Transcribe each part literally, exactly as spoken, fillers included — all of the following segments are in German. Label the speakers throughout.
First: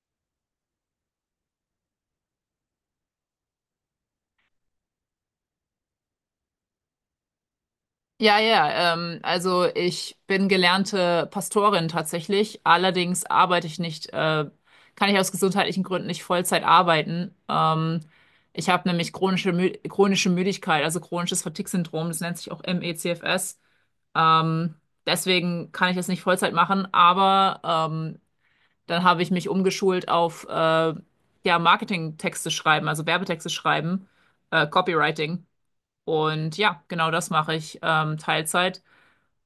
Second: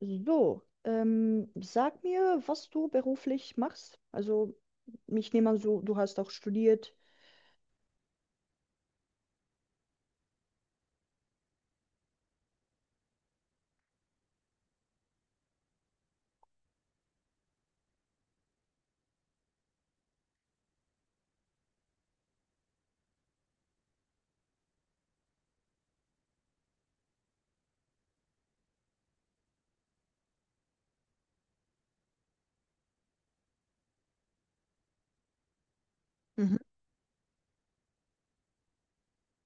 Speaker 1: So, ähm, sag mir, was du beruflich machst. Also, ich nehme an, so, du hast auch studiert.
Speaker 2: Ja, ja, ähm, also ich bin gelernte Pastorin tatsächlich. Allerdings arbeite ich nicht, äh, kann ich aus gesundheitlichen Gründen nicht Vollzeit arbeiten. Ähm, ich habe nämlich chronische, Mü chronische Müdigkeit, also chronisches Fatigue-Syndrom, das nennt sich auch M E C F S. Ähm, Deswegen kann ich das nicht Vollzeit machen, aber ähm, dann habe ich mich umgeschult auf äh, ja, Marketingtexte schreiben, also Werbetexte schreiben, äh, Copywriting. Und
Speaker 1: Mhm.
Speaker 2: ja, genau das mache ich ähm, Teilzeit.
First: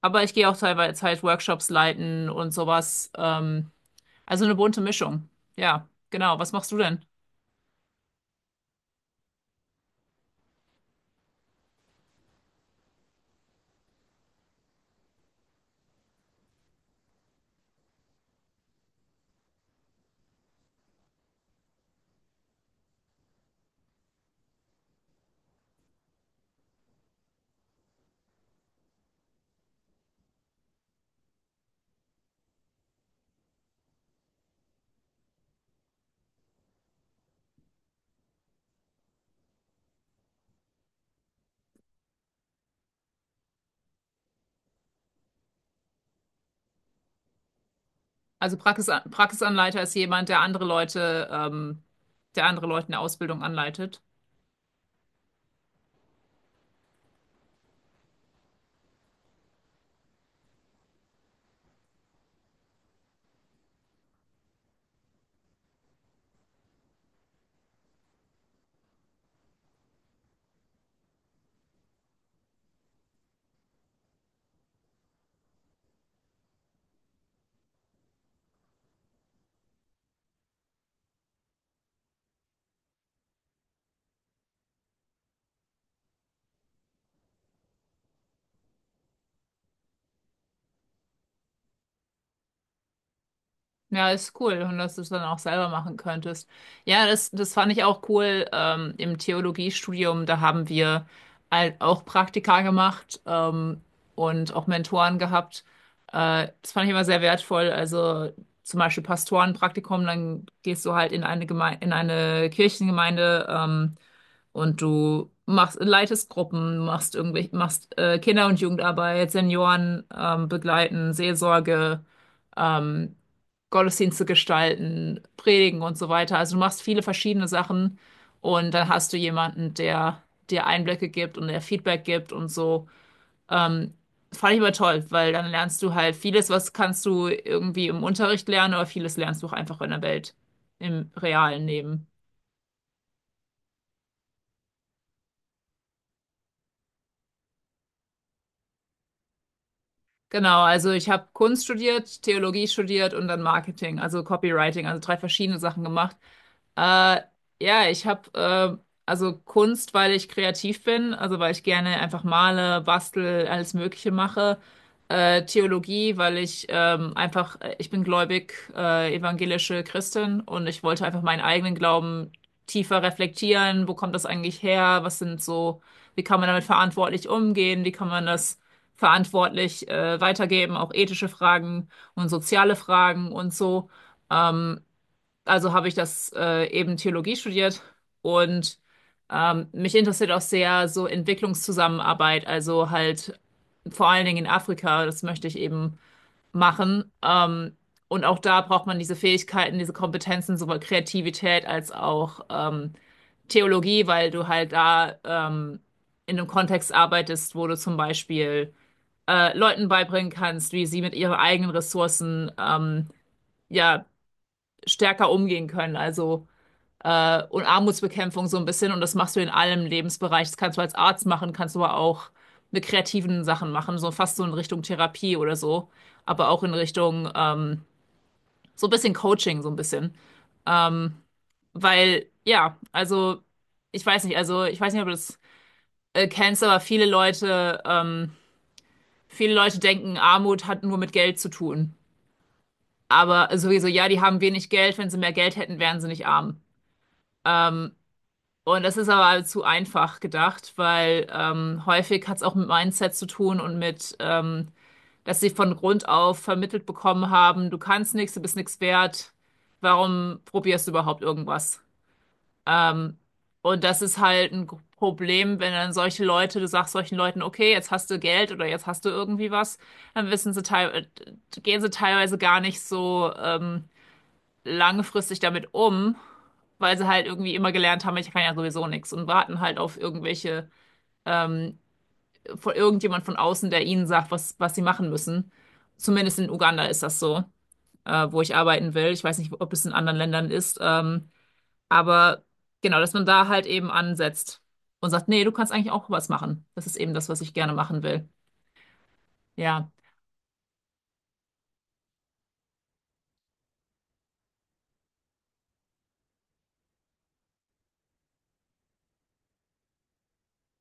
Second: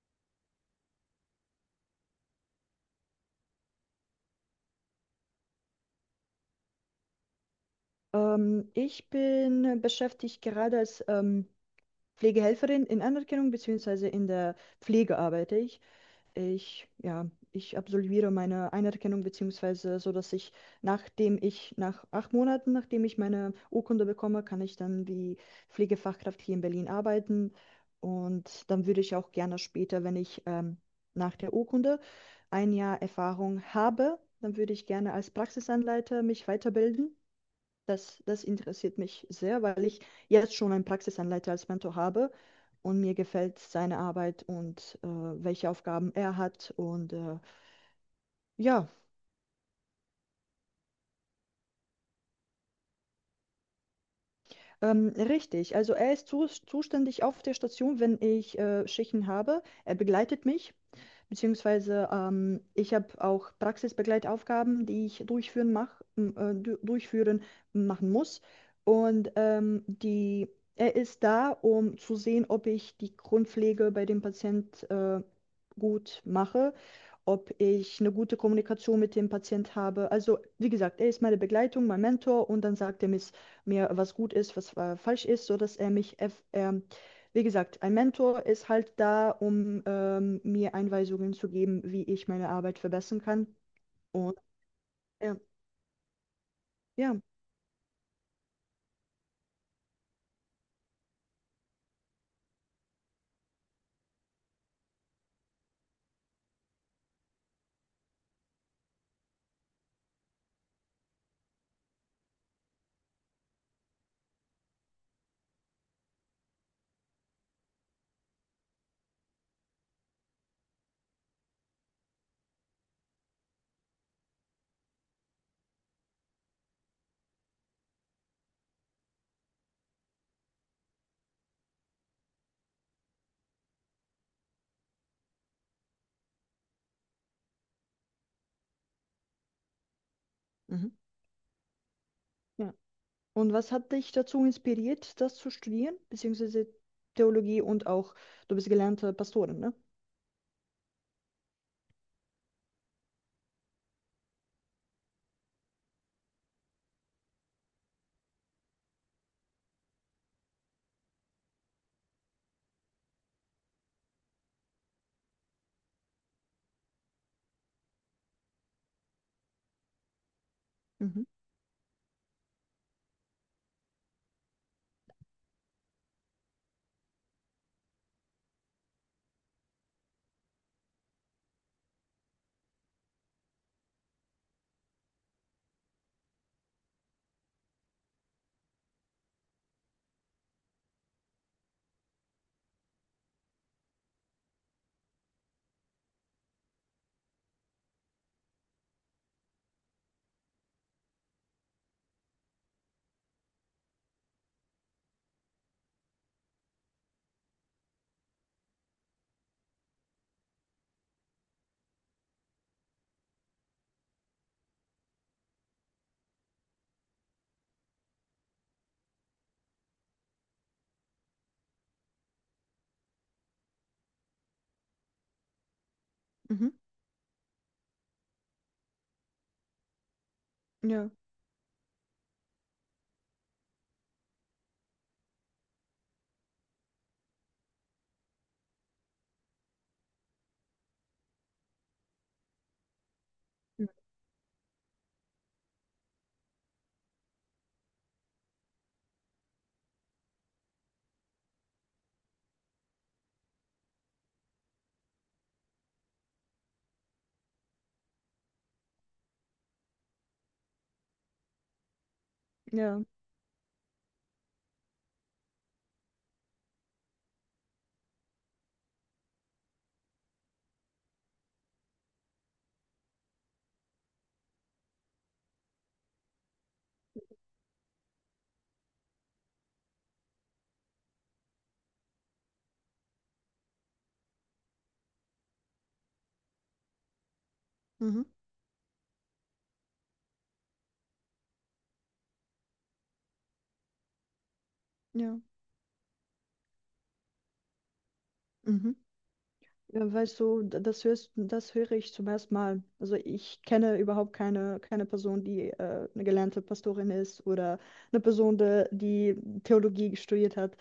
Speaker 2: Aber ich gehe auch teilweise halt Workshops leiten und sowas. Ähm, also eine bunte Mischung. Ja, genau. Was machst du denn?
Speaker 1: Ähm, ich bin beschäftigt gerade als ähm, Pflegehelferin in Anerkennung, beziehungsweise in der Pflege arbeite ich. Ich, ja, ich absolviere meine Anerkennung, beziehungsweise so, dass ich, nachdem ich, nach acht Monaten, nachdem ich meine Urkunde bekomme, kann ich dann wie Pflegefachkraft hier in Berlin arbeiten. Und dann würde ich auch gerne später, wenn ich ähm, nach der Urkunde ein Jahr Erfahrung habe, dann würde ich gerne als Praxisanleiter mich weiterbilden. Das, das interessiert mich sehr, weil ich jetzt schon einen Praxisanleiter als Mentor habe und mir gefällt seine Arbeit und äh, welche Aufgaben er hat. Und äh,
Speaker 2: Also Praxis,
Speaker 1: ja.
Speaker 2: Praxisanleiter ist jemand, der andere Leute, ähm, der andere Leute in der Ausbildung anleitet.
Speaker 1: Ähm, richtig, also er ist zus zuständig auf der Station, wenn ich äh, Schichten habe. Er begleitet mich, beziehungsweise ähm, ich habe auch Praxisbegleitaufgaben, die ich durchführen, mach, m- äh, du durchführen machen muss. Und ähm, die, er ist da, um zu sehen, ob ich die Grundpflege bei dem Patient äh, gut mache, ob ich eine gute Kommunikation mit dem Patient habe. Also, wie gesagt, er ist meine Begleitung, mein Mentor und dann sagt er mir, mir, was gut ist, was äh, falsch ist, so dass er mich, eff- ähm, wie gesagt, ein Mentor ist halt da, um ähm, mir Einweisungen zu geben, wie ich meine Arbeit verbessern kann.
Speaker 2: Ja,
Speaker 1: Und
Speaker 2: ist cool. Und dass du es dann
Speaker 1: ja,
Speaker 2: auch selber machen könntest. Ja,
Speaker 1: ja.
Speaker 2: das, das fand ich auch cool. Ähm, im Theologiestudium, da haben wir halt auch Praktika gemacht, ähm, und auch Mentoren gehabt. Äh, das fand ich immer sehr wertvoll. Also zum Beispiel Pastorenpraktikum, dann gehst du halt in eine Geme in eine Kirchengemeinde, ähm, und du machst, leitest Gruppen, machst irgendwelche, machst äh, Kinder- und Jugendarbeit, Senioren ähm, begleiten, Seelsorge. Ähm, Gottesdienste gestalten, predigen und so weiter. Also du machst viele verschiedene Sachen und dann hast du jemanden, der dir Einblicke gibt und der Feedback gibt und so. Ähm, Fand ich immer toll, weil dann lernst du halt vieles, was kannst du irgendwie im Unterricht lernen, aber vieles lernst du auch einfach in der Welt,
Speaker 1: Mhm.
Speaker 2: im realen Leben.
Speaker 1: Ja. Und was hat dich dazu inspiriert, das zu studieren, beziehungsweise Theologie und auch, du bist gelernte Pastorin, ne?
Speaker 2: Genau, also ich habe Kunst studiert, Theologie studiert und dann Marketing, also Copywriting, also drei verschiedene Sachen gemacht. Äh, ja, ich habe äh, Also Kunst, weil ich kreativ bin, also weil ich gerne einfach male, bastel, alles Mögliche mache. Äh, Theologie, weil ich ähm, einfach, äh, ich bin gläubig, äh, evangelische Christin und ich wollte einfach
Speaker 1: Mhm.
Speaker 2: meinen eigenen Glauben tiefer reflektieren. Wo kommt das eigentlich her? Was sind so, wie kann man damit verantwortlich umgehen? Wie kann man das verantwortlich äh, weitergeben, auch ethische Fragen und soziale Fragen und so. Ähm, also habe ich das äh, eben Theologie studiert und ähm, mich interessiert auch sehr so Entwicklungszusammenarbeit, also halt vor allen Dingen in Afrika, das möchte ich eben machen. Ähm, und auch da braucht man diese Fähigkeiten, diese Kompetenzen, sowohl Kreativität als auch ähm, Theologie, weil du halt da ähm, in einem Kontext arbeitest, wo du zum Beispiel äh, Leuten beibringen kannst, wie sie mit ihren eigenen Ressourcen ähm, ja stärker umgehen können. Also äh, und Armutsbekämpfung so ein bisschen und das machst du in allem Lebensbereich. Das kannst du als Arzt machen, kannst du aber auch mit kreativen Sachen machen, so fast so in Richtung Therapie oder so, aber auch
Speaker 1: Mhm.
Speaker 2: in Richtung ähm, so ein bisschen Coaching, so ein bisschen.
Speaker 1: Ja.
Speaker 2: Ähm, weil, ja, also ich weiß nicht, also ich weiß nicht, ob du das äh, kennst, aber viele Leute, ähm, viele Leute denken, Armut hat nur mit Geld zu tun. Aber sowieso, ja, die haben wenig Geld. Wenn sie mehr Geld hätten, wären sie nicht arm. Und das ist aber zu einfach gedacht, weil ähm, häufig hat es auch mit Mindset zu tun und mit, ähm, dass sie von Grund auf vermittelt bekommen haben, du kannst nichts, du bist nichts wert, warum probierst du überhaupt irgendwas?
Speaker 1: Ja.
Speaker 2: Ähm, und das ist halt ein Problem, wenn dann solche Leute, du sagst solchen Leuten, okay, jetzt hast du Geld oder jetzt hast du irgendwie was, dann wissen sie teil gehen sie teilweise gar nicht so. Ähm, langfristig damit um, weil sie halt irgendwie immer gelernt haben, ich kann ja sowieso nichts und warten halt auf irgendwelche, ähm, von irgendjemand von außen, der ihnen sagt, was, was sie machen müssen. Zumindest in Uganda ist das so,
Speaker 1: Mhm.
Speaker 2: äh, wo ich arbeiten will. Ich weiß nicht, ob es in anderen Ländern ist, ähm, aber genau, dass man da halt eben ansetzt und
Speaker 1: Ja.
Speaker 2: sagt,
Speaker 1: Mhm.
Speaker 2: nee, du kannst eigentlich auch was machen. Das ist eben das, was ich gerne machen will.
Speaker 1: Ja. Mhm.
Speaker 2: Ja.
Speaker 1: Ja, weißt du, d- das hörst, das höre ich zum ersten Mal. Also ich kenne überhaupt keine, keine Person, die äh, eine gelernte Pastorin ist oder eine Person, de- die Theologie studiert hat.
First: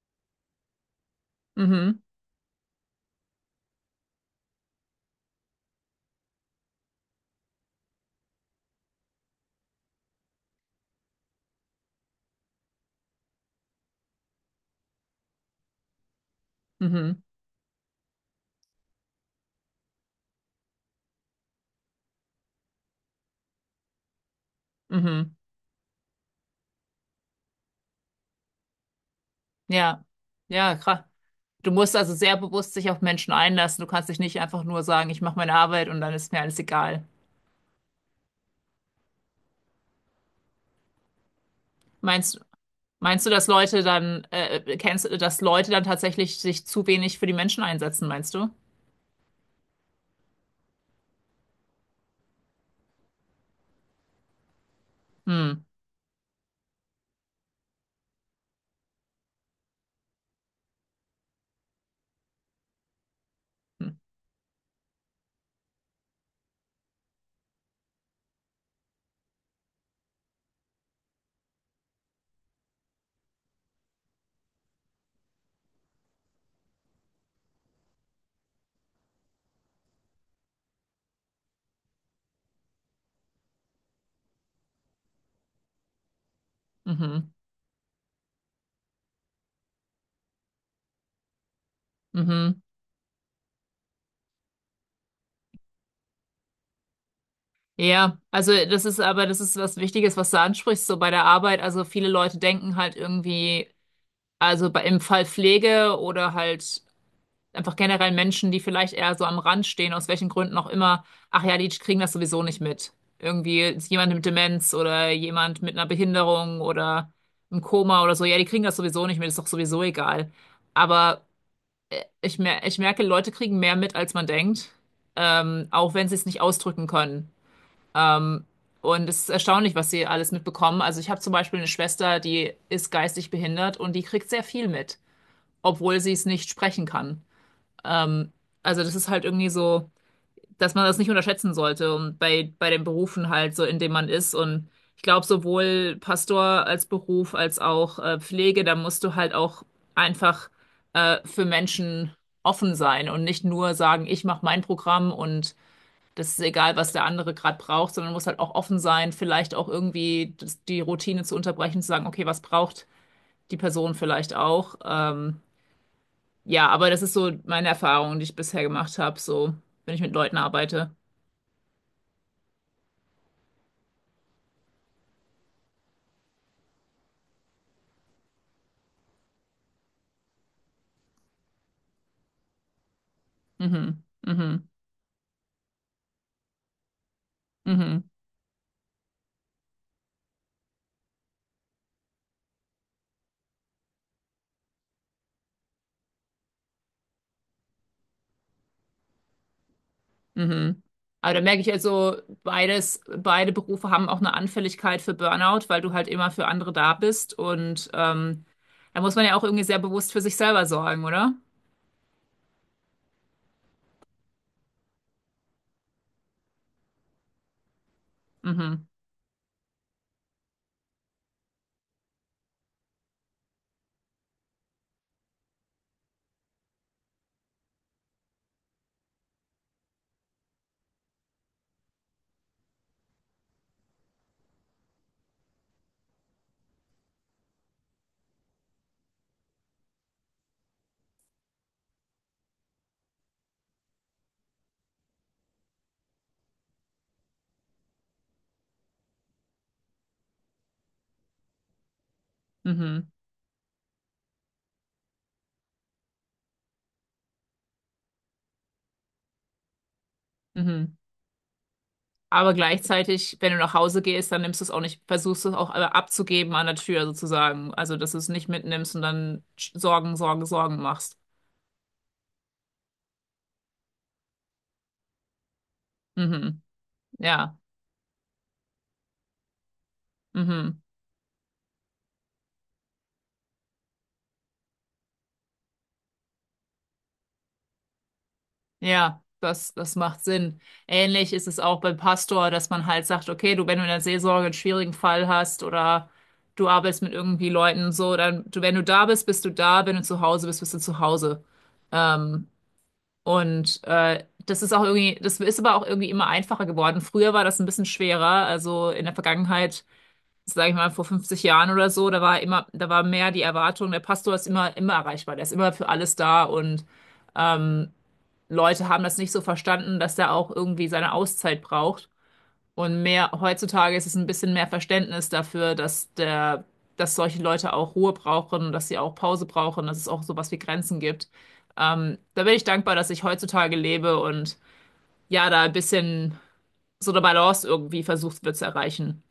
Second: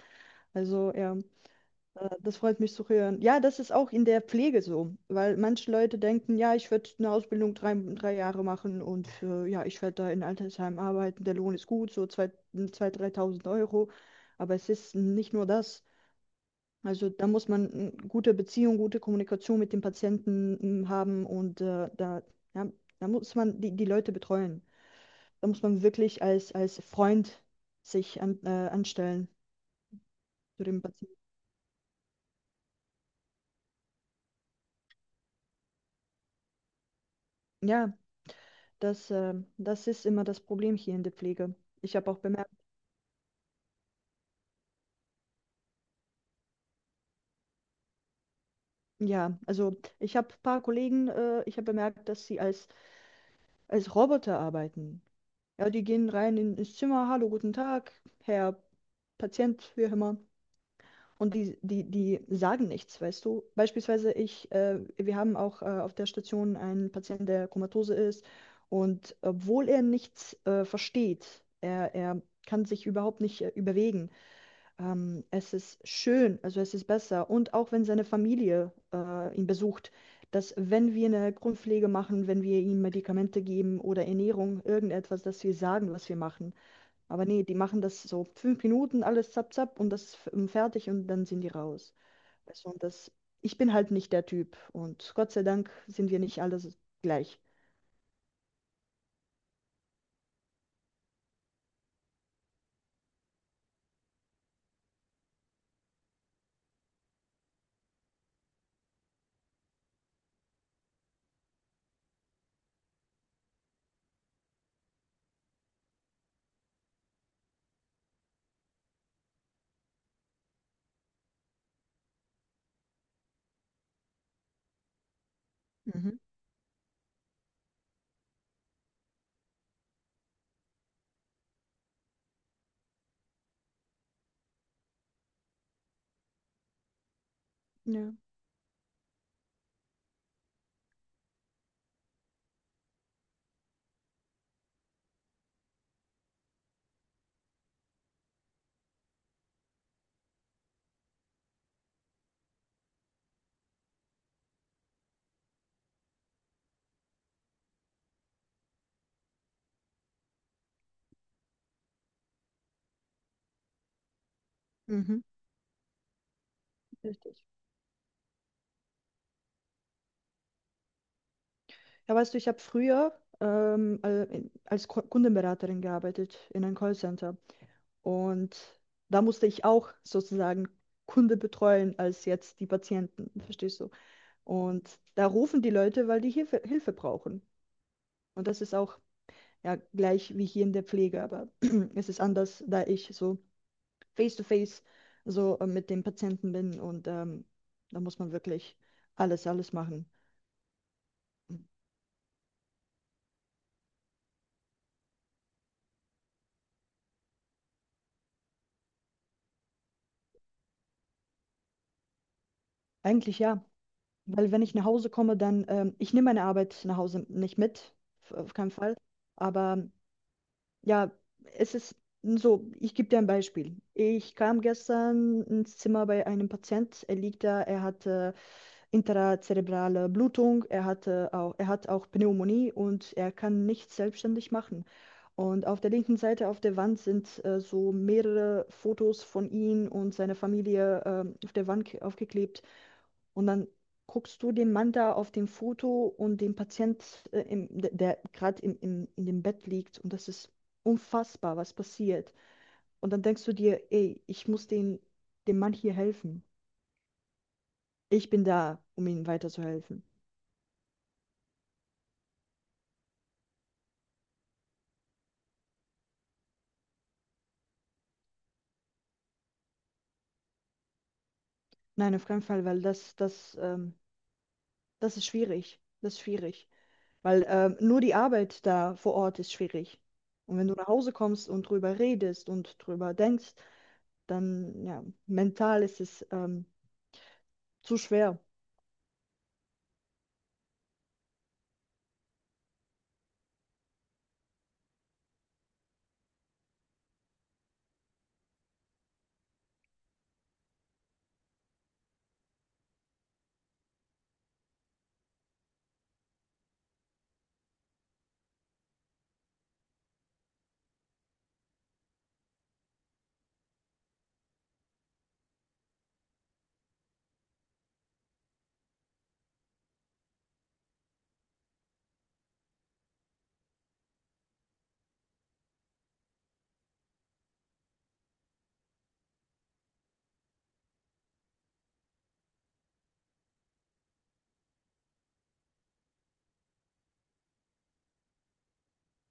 Speaker 1: Also ja,
Speaker 2: Mhm.
Speaker 1: äh, das freut mich zu hören. Ja, das ist auch in der Pflege so, weil manche Leute denken, ja, ich werde eine Ausbildung drei, drei Jahre machen und äh, ja, ich werde da in Altersheim arbeiten, der Lohn ist gut, so zwei zwei dreitausend Euro. Aber es ist nicht nur das. Also
Speaker 2: Mhm.
Speaker 1: da muss man eine gute Beziehung, gute Kommunikation mit dem Patienten mm, haben und äh, da, ja, da muss man die, die Leute betreuen.
Speaker 2: Mhm. Mhm.
Speaker 1: Da muss man wirklich als, als Freund sich an, äh, anstellen
Speaker 2: Ja,
Speaker 1: zu
Speaker 2: ja,
Speaker 1: dem
Speaker 2: krass.
Speaker 1: Patienten.
Speaker 2: Du musst also sehr bewusst dich auf Menschen einlassen. Du kannst dich nicht einfach nur sagen, ich mache meine Arbeit und dann ist mir alles egal.
Speaker 1: Ja, das, äh, das ist immer das Problem hier in der Pflege. Ich habe auch
Speaker 2: Meinst,
Speaker 1: bemerkt,
Speaker 2: meinst du, dass Leute dann, äh, kennst, dass Leute dann tatsächlich sich zu wenig für die Menschen einsetzen, meinst du?
Speaker 1: ja, also ich habe ein paar Kollegen, äh, ich habe bemerkt, dass sie als, als Roboter arbeiten.
Speaker 2: Hm.
Speaker 1: Ja, die gehen rein in, ins Zimmer, hallo, guten Tag, Herr Patient, wie auch immer. Und die, die, die sagen nichts, weißt du?
Speaker 2: Hm.
Speaker 1: Beispielsweise ich, äh, wir haben auch äh, auf der Station einen Patienten, der komatose ist. Und obwohl er nichts äh, versteht, er, er kann sich überhaupt nicht äh, überwegen. Ähm, es ist schön, also es ist besser. Und auch wenn seine Familie äh, ihn besucht, dass wenn wir eine Grundpflege machen, wenn wir ihm Medikamente geben oder Ernährung, irgendetwas, dass wir sagen, was wir machen. Aber
Speaker 2: Mhm.
Speaker 1: nee, die machen das so fünf Minuten, alles zapp, zapp und das ist f- ähm, fertig und dann sind die raus.
Speaker 2: Mhm.
Speaker 1: Weißt du, und das, ich bin halt nicht der Typ und Gott sei Dank sind wir nicht alle so gleich.
Speaker 2: Ja, also das ist aber, das ist was Wichtiges, was du ansprichst, so bei der Arbeit. Also viele Leute denken halt irgendwie, also bei, im Fall Pflege oder halt einfach generell Menschen, die vielleicht eher so am Rand stehen, aus welchen Gründen auch immer, ach ja, die kriegen das sowieso nicht mit. Irgendwie ist jemand mit Demenz oder jemand mit einer Behinderung oder im Koma oder so, ja, die kriegen das sowieso nicht mit, ist doch sowieso egal. Aber äh, ich mer ich merke, Leute kriegen mehr mit, als man denkt, ähm, auch wenn
Speaker 1: Mhm.
Speaker 2: sie es nicht ausdrücken können. Ähm, und es ist erstaunlich, was sie alles mitbekommen. Also ich habe zum Beispiel eine Schwester, die ist geistig behindert und die kriegt sehr viel mit, obwohl sie es nicht sprechen kann.
Speaker 1: Ja.
Speaker 2: Ähm, also das ist halt irgendwie so, dass man das nicht unterschätzen sollte und bei, bei den Berufen halt so, in dem man ist. Und ich glaube, sowohl Pastor als Beruf als auch äh, Pflege, da musst du halt auch einfach äh, für Menschen offen sein und nicht nur sagen, ich mache mein Programm und das ist egal, was der andere gerade braucht, sondern muss halt auch offen sein, vielleicht auch irgendwie das, die Routine zu unterbrechen, zu sagen, okay, was braucht die Person vielleicht auch?
Speaker 1: Mhm.
Speaker 2: Ähm, ja, aber das ist so
Speaker 1: Richtig.
Speaker 2: meine Erfahrung, die ich bisher gemacht habe, so, wenn ich mit Leuten arbeite.
Speaker 1: Ja, weißt du, ich habe früher ähm, al- in- als Ko- Kundenberaterin gearbeitet in einem Callcenter und da musste ich auch sozusagen Kunde betreuen als jetzt die Patienten, verstehst du?
Speaker 2: Mhm, mhm,
Speaker 1: Und da rufen die Leute, weil die Hilfe, Hilfe brauchen.
Speaker 2: mhm,
Speaker 1: Und das ist auch ja, gleich wie hier in der Pflege, aber es ist anders, da ich so face-to-face so äh, mit dem Patienten bin und ähm, da muss man wirklich alles, alles machen.
Speaker 2: mhm. Aber da merke ich also, beides, beide Berufe haben auch eine Anfälligkeit für Burnout, weil du halt immer für andere da bist und ähm, da muss man ja auch irgendwie sehr bewusst für sich selber sorgen, oder?
Speaker 1: Eigentlich ja, weil wenn ich nach Hause komme, dann, ähm, ich nehme meine Arbeit nach Hause nicht mit, f- auf keinen
Speaker 2: Mhm,
Speaker 1: Fall, aber ja, es ist so, ich gebe dir ein Beispiel. Ich kam gestern ins Zimmer bei einem Patient, er liegt da, er hat äh, intrazerebrale Blutung, er hatte auch, er hat auch Pneumonie und er kann nichts selbstständig machen. Und auf der linken Seite auf der Wand sind äh, so mehrere Fotos von ihm und seiner Familie ähm, auf der Wand ke- aufgeklebt. Und dann guckst du den Mann da auf dem Foto und den Patient, äh, im, der, der gerade im, im, in dem Bett liegt. Und das ist unfassbar, was passiert.
Speaker 2: mhm,
Speaker 1: Und dann denkst du dir, ey, ich muss den, dem Mann hier helfen. Ich bin da, um ihm weiterzuhelfen.
Speaker 2: mhm. Aber gleichzeitig, wenn du nach Hause gehst, dann nimmst du es auch nicht, versuchst du es auch abzugeben an der Tür sozusagen. Also, dass du es nicht mitnimmst und dann Sorgen, Sorgen, Sorgen machst.
Speaker 1: Nein, auf keinen Fall, weil das, das, ähm, das ist schwierig. Das ist
Speaker 2: Mhm.
Speaker 1: schwierig. Weil
Speaker 2: Ja,
Speaker 1: ähm, nur die Arbeit da vor Ort ist schwierig. Und wenn du
Speaker 2: mhm.
Speaker 1: nach Hause kommst und drüber redest und drüber denkst, dann ja, mental ist es ähm, zu schwer.
Speaker 2: Ja, das, das macht Sinn. Ähnlich ist es auch beim Pastor, dass man halt sagt, okay, du, wenn du in der Seelsorge einen schwierigen Fall hast oder du arbeitest mit irgendwie Leuten so, dann, du, wenn du da bist, bist du da, wenn du zu Hause bist, bist du zu Hause. Ähm, und äh, das ist auch irgendwie, das ist aber auch irgendwie immer einfacher geworden. Früher war das ein bisschen schwerer, also in der Vergangenheit, sage ich mal, vor fünfzig Jahren oder so, da war immer, da war mehr die Erwartung, der Pastor ist immer, immer erreichbar, der ist immer für alles da und ähm, Leute haben das nicht so verstanden, dass der auch irgendwie seine Auszeit braucht. Und mehr, heutzutage ist es ein bisschen mehr Verständnis dafür, dass der, dass solche Leute auch Ruhe brauchen und dass sie auch Pause brauchen, dass es auch sowas wie Grenzen gibt. Ähm, da bin ich dankbar, dass ich heutzutage lebe und ja, da ein bisschen so eine Balance irgendwie versucht wird zu erreichen.